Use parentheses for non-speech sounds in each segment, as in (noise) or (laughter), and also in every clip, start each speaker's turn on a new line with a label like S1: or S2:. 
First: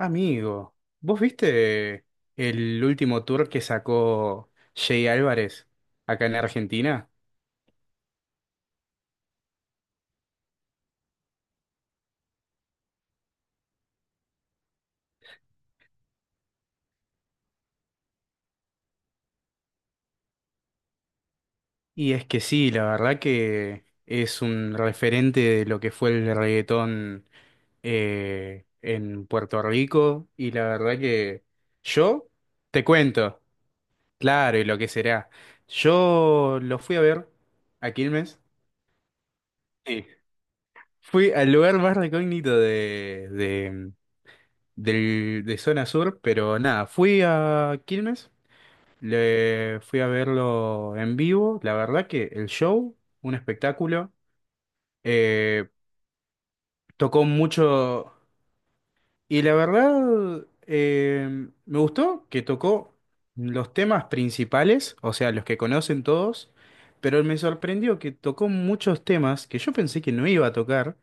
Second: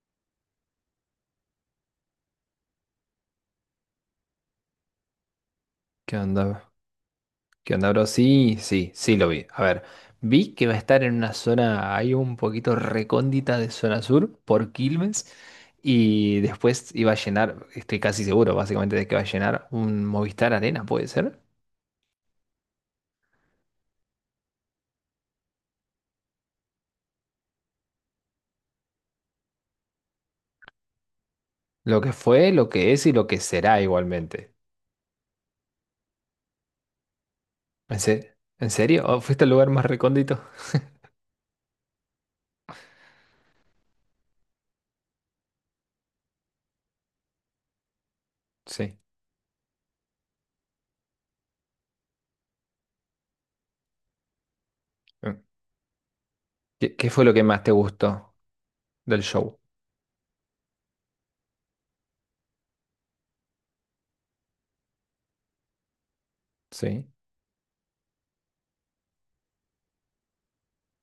S1: Amigo, ¿vos viste el último tour que sacó Jay Álvarez
S2: ¿Qué
S1: acá en
S2: onda?
S1: Argentina?
S2: ¿Qué onda, bro? Sí, sí, sí lo vi. A ver, vi que va a estar en una zona ahí un poquito recóndita de zona sur por Quilmes y después iba a llenar, estoy casi seguro básicamente de que va a llenar un Movistar Arena, ¿puede ser?
S1: Y es que sí, la verdad que es un referente de lo que fue el reggaetón en Puerto Rico y la verdad que
S2: Lo que
S1: yo
S2: fue, lo
S1: te
S2: que es y lo que
S1: cuento,
S2: será igualmente.
S1: claro, y lo que será. Yo lo fui a ver a
S2: ¿En se-
S1: Quilmes.
S2: en serio? ¿O ¿Fuiste al lugar más
S1: Sí.
S2: recóndito?
S1: Fui al lugar más recógnito de zona sur, pero nada, fui a Quilmes,
S2: Sí.
S1: le fui a verlo en vivo, la verdad que el show, un espectáculo,
S2: Mm.
S1: eh,
S2: ¿Qué fue
S1: tocó
S2: lo que más te
S1: mucho
S2: gustó del
S1: y la
S2: show?
S1: verdad me gustó que tocó los temas principales, o sea, los que conocen todos,
S2: Sí,
S1: pero me sorprendió que tocó muchos temas que yo pensé que no iba a tocar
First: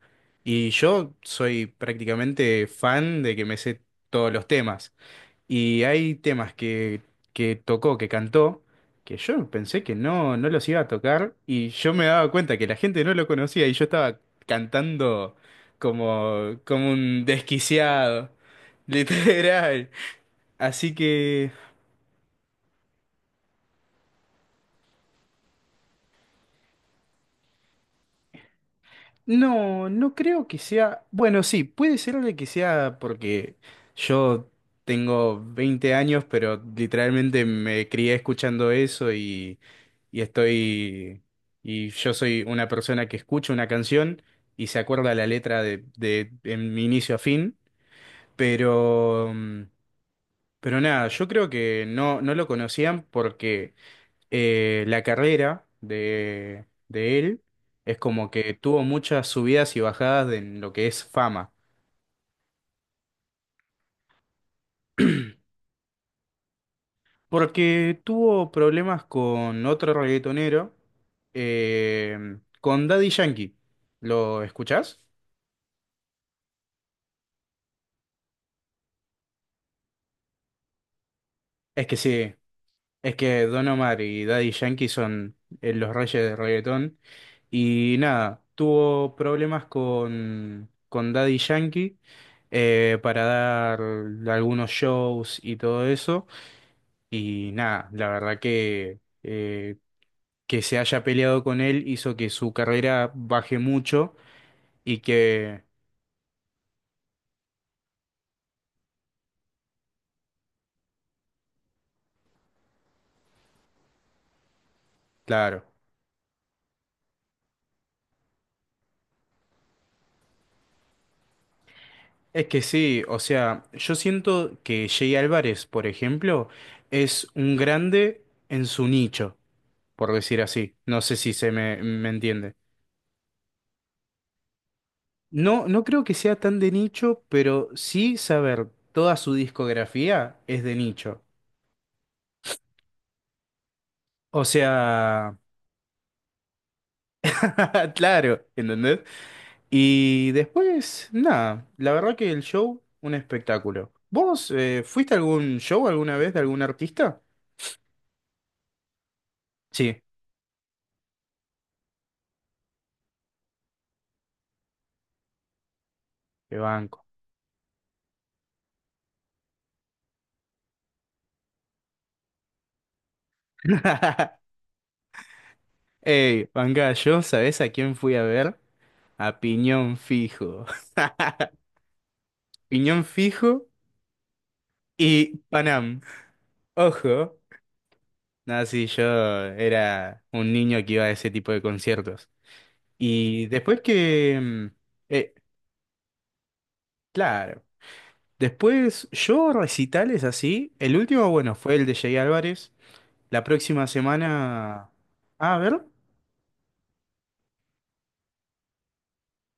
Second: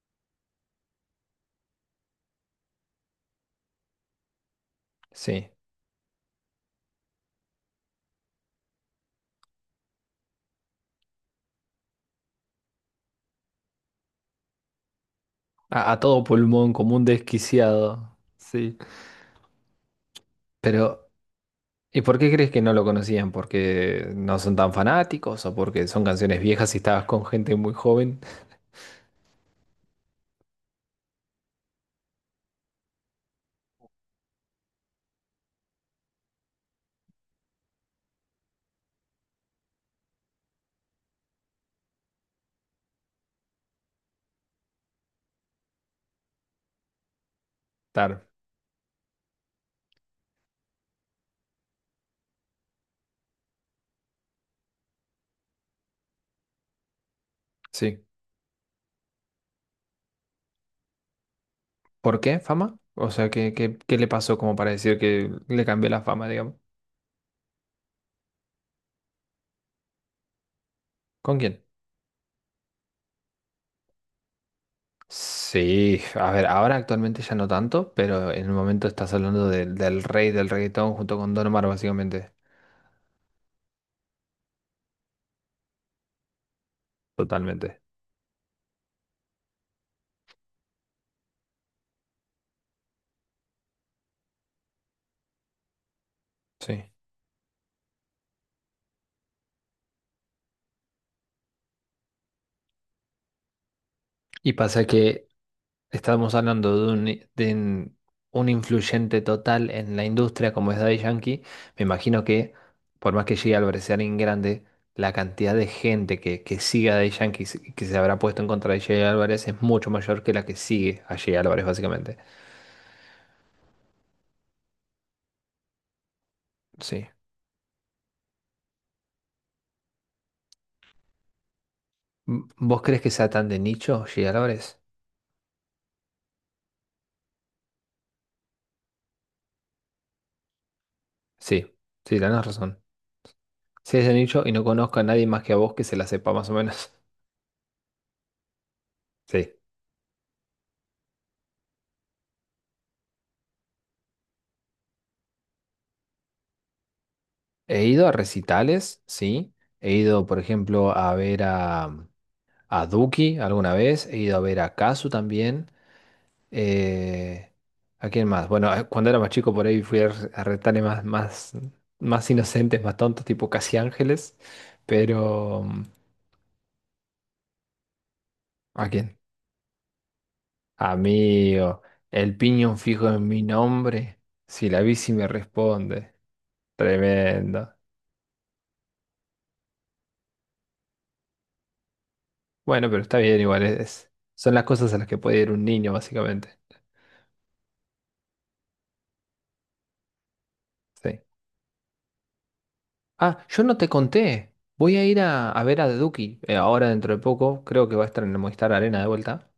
S1: y yo soy prácticamente fan de que me sé todos los temas.
S2: sí.
S1: Y hay temas que tocó, que cantó, que yo pensé que no los iba a tocar y yo me daba cuenta que la gente no lo conocía y yo estaba cantando
S2: A todo
S1: como,
S2: pulmón,
S1: como
S2: como un
S1: un
S2: desquiciado.
S1: desquiciado,
S2: Sí.
S1: (laughs) literal. Así
S2: Pero...
S1: que
S2: ¿Y por qué crees que no lo conocían? ¿Porque no son tan fanáticos o porque son canciones viejas y estabas con gente muy joven?
S1: no, no creo que sea. Bueno, sí, puede ser de que sea porque yo tengo 20 años, pero literalmente me crié escuchando eso y estoy. Y yo soy una persona que escucha una canción y se acuerda la letra de en mi inicio a fin.
S2: Claro,
S1: Pero. mm, Pero nada, yo creo que no lo conocían porque la carrera de él es
S2: sí.
S1: como que tuvo muchas subidas y bajadas en lo que es fama.
S2: ¿Por qué fama? O sea, ¿qué, qué, qué le pasó como para decir que le cambió la fama, digamos?
S1: Porque tuvo problemas con otro reggaetonero,
S2: ¿Con quién?
S1: con Daddy Yankee. ¿Lo escuchás?
S2: Sí, a ver, ahora actualmente ya no tanto, pero en el momento estás hablando del rey del reggaetón junto con Don Omar,
S1: Es que
S2: básicamente.
S1: sí. Es que Don Omar y Daddy Yankee son los reyes del reggaetón.
S2: Totalmente.
S1: Y nada, tuvo problemas con Daddy Yankee para dar algunos shows y todo eso.
S2: Sí.
S1: Y nada, la verdad que se haya peleado con él hizo que su carrera baje mucho
S2: Y pasa
S1: y
S2: que
S1: que,
S2: estábamos hablando de un influyente total en la industria como es Daddy Yankee. Me imagino que, por más que llegue al Brecearín grande, la cantidad
S1: claro.
S2: de gente que sigue a Daddy Yankee y que se habrá puesto en contra de Jay Álvarez es mucho mayor que la que sigue a Jay Álvarez, básicamente.
S1: Es que sí, o sea, yo siento que Jay Álvarez, por ejemplo,
S2: Sí.
S1: es un grande en su nicho, por decir así. No sé si se me
S2: M-
S1: entiende.
S2: ¿Vos crees que sea tan de nicho, Jay Álvarez?
S1: No, no creo que sea tan de nicho, pero sí saber toda su discografía es de nicho.
S2: Sí, sí, tenés razón. Sí, es de nicho
S1: O
S2: y no conozco a nadie
S1: sea,
S2: más que a vos que se la sepa más o menos. (laughs)
S1: (laughs) claro, ¿entendés?
S2: Sí.
S1: Y después, nada, la verdad que el show, un espectáculo. ¿Vos fuiste a algún show alguna vez de algún artista?
S2: He ido a recitales, sí. He
S1: Sí,
S2: ido, por ejemplo, a ver a, a Duki alguna vez. He ido a ver a Kazu también.
S1: qué banco.
S2: Eh, ¿A quién más? Bueno, cuando era más chico por ahí fui a, a recitales más, más, más inocentes, más tontos, tipo Casi Ángeles.
S1: (laughs)
S2: Pero,
S1: Ey, manga, yo, ¿sabés a quién fui a ver?
S2: ¿a quién?
S1: A Piñón Fijo. (laughs)
S2: Amigo, el piñón
S1: Piñón
S2: fijo en mi
S1: Fijo
S2: nombre. Si la bici me
S1: y Panam.
S2: responde.
S1: Ojo.
S2: Tremendo.
S1: Nada, sí, yo era un niño que iba a ese tipo de conciertos.
S2: Bueno, pero está bien,
S1: Y
S2: igual
S1: después
S2: es, son las cosas a las que
S1: eh,
S2: puede ir un niño, básicamente.
S1: claro. Después yo recitales así. El
S2: Sí.
S1: último, bueno, fue el de Jay Álvarez. La
S2: Ah, yo no te
S1: próxima
S2: conté.
S1: semana...
S2: Voy a ir
S1: Ah, a
S2: a ver
S1: ver.
S2: a The Duki ahora dentro de poco. Creo que va a estar en el Movistar Arena de vuelta.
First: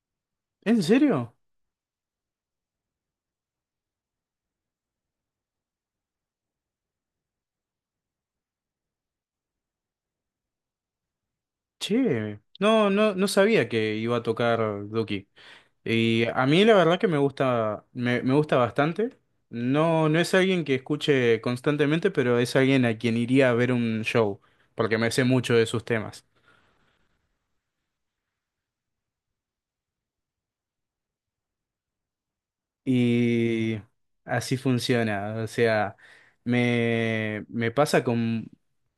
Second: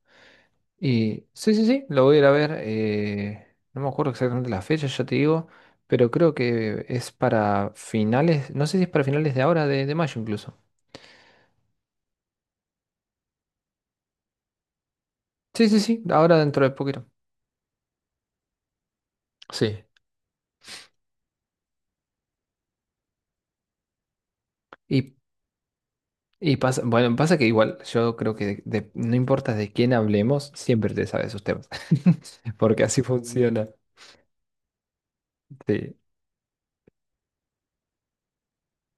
S1: ¿En
S2: Y
S1: serio?
S2: sí, sí, sí, lo voy a ir a ver. No me acuerdo exactamente la fecha, ya te digo. Pero creo que es para finales. No sé si es para finales de ahora, de mayo incluso.
S1: Che. No, no, no sabía que iba a tocar Duki.
S2: Sí, sí, sí,
S1: Y
S2: ahora
S1: a
S2: dentro
S1: mí
S2: de
S1: la verdad
S2: poquito.
S1: que me gusta, me gusta bastante.
S2: Sí.
S1: No, no es alguien que escuche constantemente, pero es alguien a quien iría a ver un show, porque me
S2: Y,
S1: sé mucho de sus temas.
S2: y pasa, bueno, pasa que igual yo creo que no importa de quién hablemos, siempre te sabes sus temas. (laughs) Porque así Mm. funciona.
S1: Y así funciona. O
S2: Sí,
S1: sea, me pasa con,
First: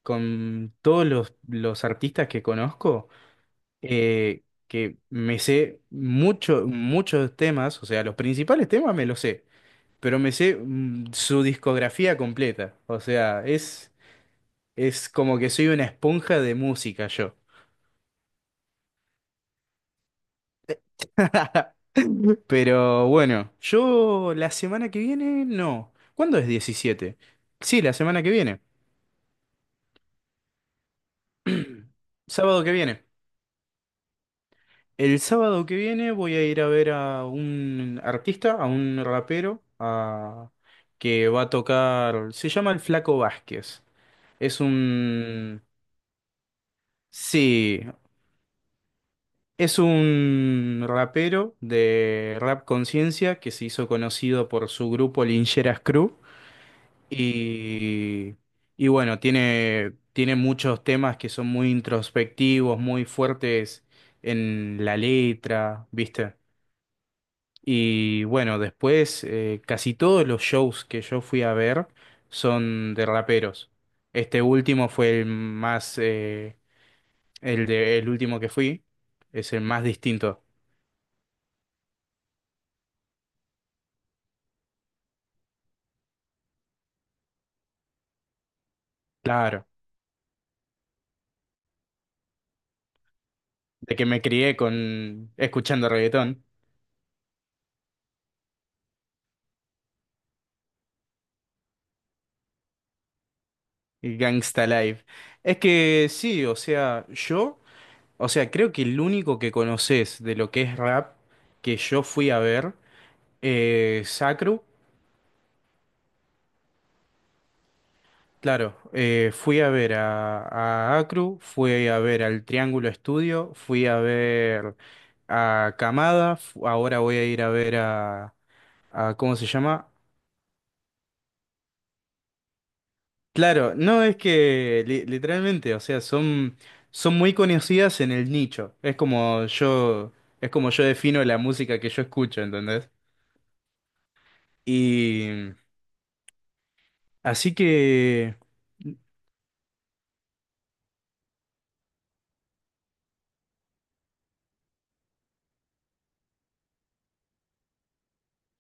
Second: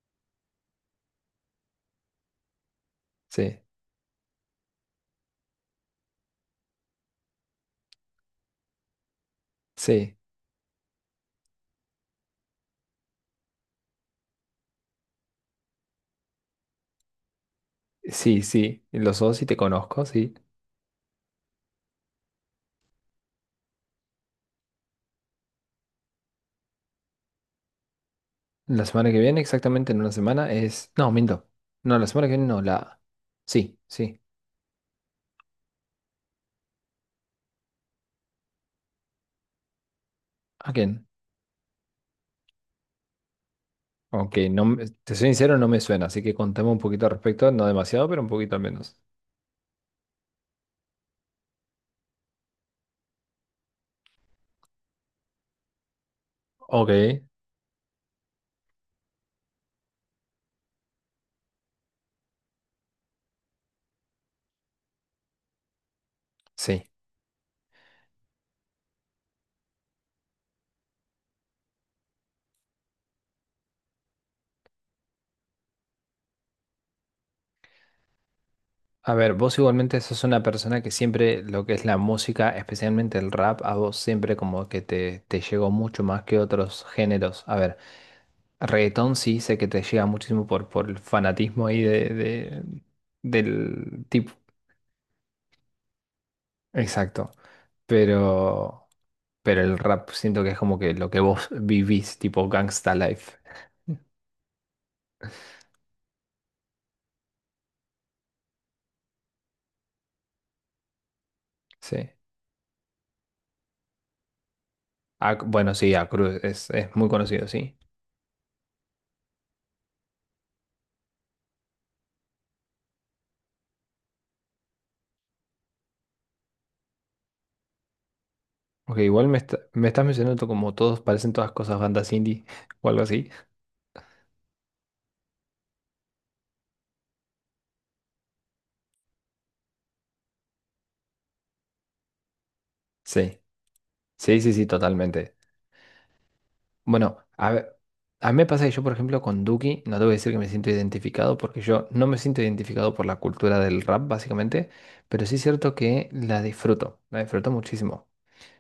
S1: con todos los artistas que conozco,
S2: sí,
S1: que me sé muchos temas, o sea, los principales temas me los sé.
S2: sí.
S1: Pero me sé su discografía completa. O sea, es como que soy una esponja de música yo.
S2: Sí, sí, los dos sí te conozco, sí.
S1: (laughs) Pero bueno, yo la semana que viene, no. ¿Cuándo es 17? Sí, la semana que viene.
S2: La semana que viene, exactamente en una semana, es... No, miento. No, la semana que viene no,
S1: Sábado que
S2: la...
S1: viene.
S2: Sí, sí.
S1: El sábado que viene voy a ir a ver a un artista, a un rapero,
S2: ¿A quién?
S1: que va a tocar. Se llama El Flaco Vázquez.
S2: Aunque
S1: Es
S2: no, te soy sincero,
S1: un...
S2: no me suena, así que contame un poquito al respecto, no
S1: Sí,
S2: demasiado, pero un poquito al menos.
S1: es un rapero de Rap Conciencia que se hizo conocido por su grupo Lincheras Crew.
S2: Ok,
S1: Y, y bueno, tiene muchos temas que son muy introspectivos, muy fuertes en la letra, ¿viste?
S2: sí.
S1: Y bueno, después casi todos los shows que yo fui a ver son de raperos. Este último fue el último que fui,
S2: A ver,
S1: es
S2: vos
S1: el más
S2: igualmente sos
S1: distinto,
S2: una persona que siempre lo que es la música, especialmente el rap, a vos siempre como que te llegó mucho más que otros géneros. A ver. Reggaetón sí sé
S1: claro.
S2: que te llega muchísimo por el fanatismo ahí de,
S1: De
S2: del
S1: que me
S2: tipo.
S1: crié con escuchando reggaetón
S2: Exacto. Pero, pero el rap siento que es como que lo que vos vivís, tipo Gangsta Life.
S1: y Gangsta Live. Es que sí, o sea, creo que el único que conoces de lo que es rap que yo
S2: Sí.
S1: fui a ver Sacru,
S2: Ah, bueno, sí, a Cruz es muy conocido, sí.
S1: claro, fui a ver a Acru, fui a ver al Triángulo Estudio, fui a ver a Camada, ahora voy a ir a ver a,
S2: Ok, igual
S1: ¿cómo
S2: me,
S1: se
S2: me
S1: llama?
S2: estás mencionando como todos, parecen todas cosas bandas indie (laughs) o algo así.
S1: Claro, no es que literalmente, o sea, son muy conocidas en el nicho. Es como yo defino la música que yo escucho, ¿entendés?
S2: Sí. Sí, sí, sí, totalmente.
S1: Y
S2: Bueno, a
S1: así
S2: ver, a mí
S1: que,
S2: me pasa que yo, por ejemplo, con Duki, no te voy a decir que me siento identificado, porque yo no me siento identificado por la cultura del rap, básicamente, pero sí es cierto que la disfruto muchísimo.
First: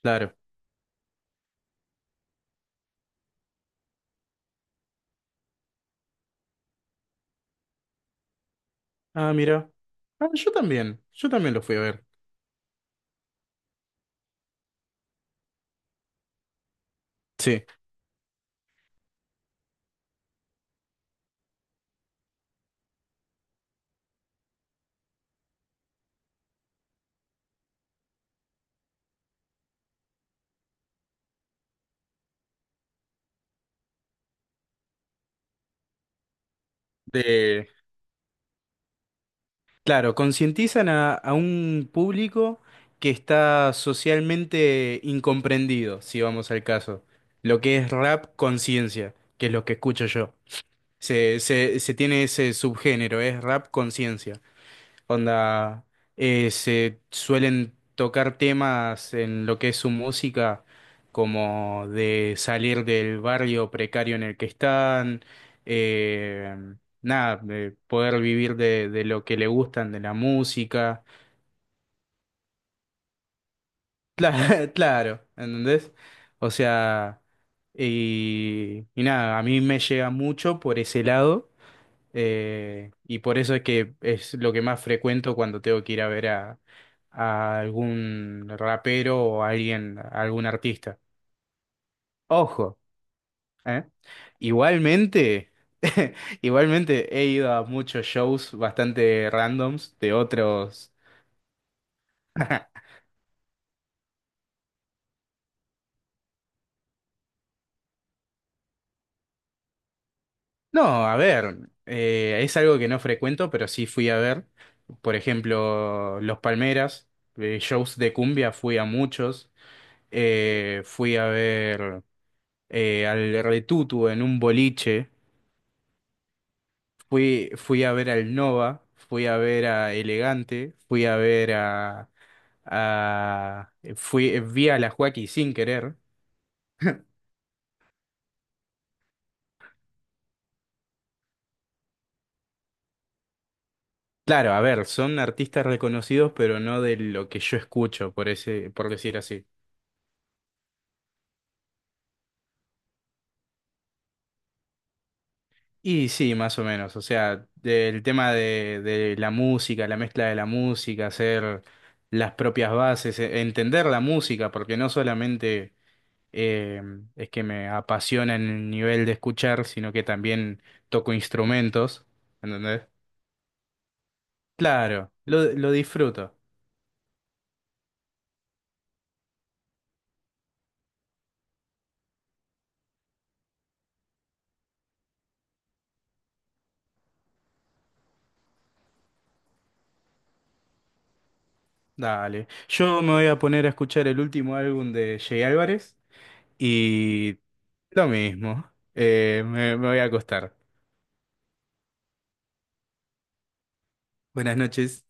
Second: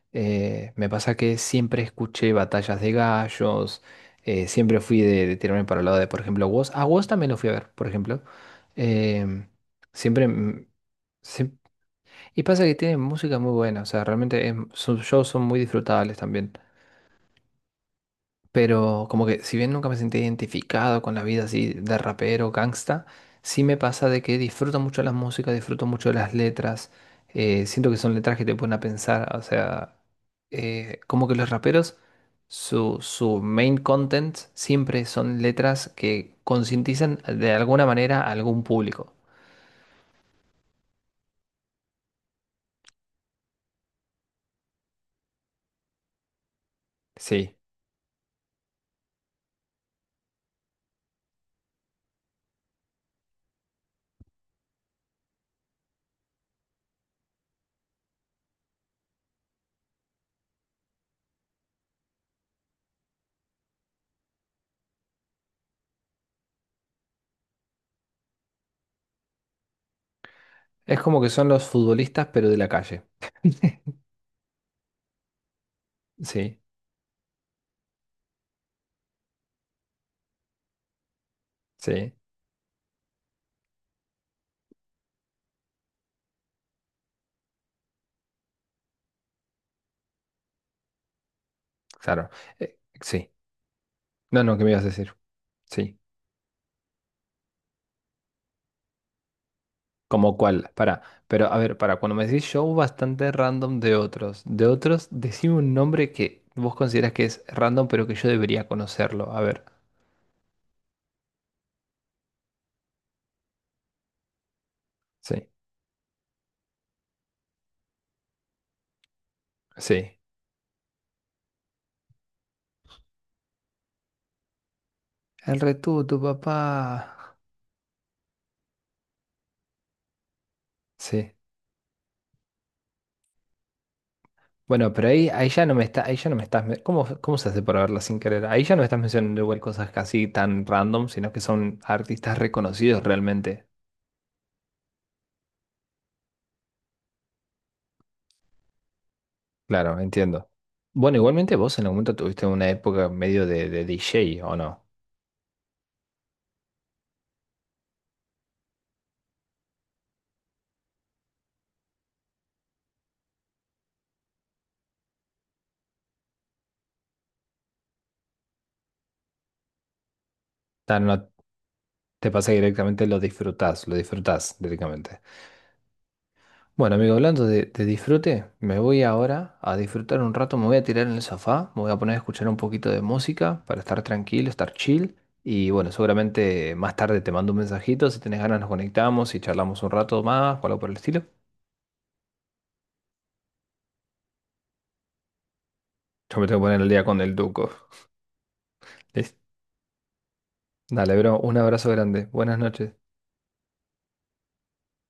S1: claro.
S2: Me pasa que siempre escuché batallas de gallos, siempre fui de tirarme para el lado de, por ejemplo, Woz. A Woz también lo fui a ver, por ejemplo.
S1: Ah,
S2: Em,
S1: mira.
S2: Siempre...
S1: Ah, yo también, yo también
S2: siem-
S1: lo fui a ver.
S2: Y pasa que tiene música muy buena, o sea, realmente sus shows son muy disfrutables también.
S1: Sí.
S2: Pero como que si bien nunca me sentí identificado con la vida así de rapero, gangsta, sí me pasa de que disfruto mucho las músicas, disfruto mucho las letras, siento que son letras que te ponen a pensar, o sea, como que los raperos, su main content siempre son letras que concientizan de
S1: De,
S2: alguna manera a algún público.
S1: claro, concientizan a un público que está socialmente incomprendido, si vamos al caso.
S2: Sí,
S1: Lo que es rap conciencia, que es lo que escucho yo. Se tiene ese subgénero, es rap conciencia. Onda, se suelen tocar temas en lo que es su música, como de salir del barrio precario en el que están, eh, nada, de poder vivir de lo que le gustan, de la
S2: es
S1: música.
S2: como que son los futbolistas, pero de la calle. (laughs)
S1: Claro, (laughs) claro, ¿entendés? O
S2: Sí,
S1: sea, y nada, a mí me llega mucho por ese lado.
S2: sí,
S1: Y por eso es que es lo que más frecuento cuando tengo que ir a ver a algún rapero o a alguien, a algún artista.
S2: claro.
S1: Ojo,
S2: Sí.
S1: ¿eh?
S2: No, no, ¿qué me ibas a decir?
S1: Igualmente,
S2: Sí.
S1: (laughs) igualmente he ido a muchos shows bastante randoms de
S2: ¿Como cuál?
S1: otros.
S2: Para, pero a ver, para, cuando me decís show
S1: (laughs)
S2: bastante random de otros, decime un nombre que vos consideras que es random, pero que yo debería conocerlo. A ver,
S1: No, a ver, es algo que no frecuento, pero sí fui a ver. Por
S2: sí,
S1: ejemplo, Los Palmeras, shows de cumbia, fui a muchos.
S2: sí.
S1: Fui a ver al Retutu en un boliche,
S2: El Retú, tu papá.
S1: fui a ver al Nova, fui a ver a Elegante, fui a
S2: Sí.
S1: ver a fui, vi a la
S2: Bueno, pero
S1: Joaquín
S2: ahí, ahí
S1: sin
S2: ya no me
S1: querer.
S2: está, ahí ya no me estás, ¿cómo, cómo se hace para verla sin querer? Ahí ya no me estás mencionando igual cosas casi tan random, sino que son artistas reconocidos realmente.
S1: Claro, a ver, son artistas reconocidos, pero no de lo que yo escucho, por decir así.
S2: Claro, entiendo. Bueno, igualmente vos en algún momento tuviste una época medio de DJ, ¿o no?
S1: Y sí, más o menos. O sea, del tema de la música, la mezcla de la música, hacer las propias bases, entender la música, porque no solamente eh, es que me apasiona en el nivel de escuchar, sino que también
S2: Tan-
S1: toco
S2: no
S1: instrumentos,
S2: Te pasa que
S1: ¿entendés?
S2: directamente lo disfrutás
S1: Claro,
S2: directamente.
S1: lo disfruto.
S2: Bueno, amigo, hablando de disfrute, me voy ahora a disfrutar un rato, me voy a tirar en el sofá, me voy a poner a escuchar un poquito de música para estar tranquilo, estar chill. Y bueno, seguramente más tarde te mando un mensajito, si tenés ganas nos conectamos y charlamos un rato más o algo por el estilo.
S1: Dale. Yo me voy a poner a escuchar el último álbum de Jay Álvarez
S2: Yo me tengo que poner el día con el
S1: y
S2: Duco.
S1: lo mismo. Eh,
S2: (laughs)
S1: me, me voy a acostar.
S2: Dale, bro, un abrazo grande, buenas noches.
S1: Buenas noches.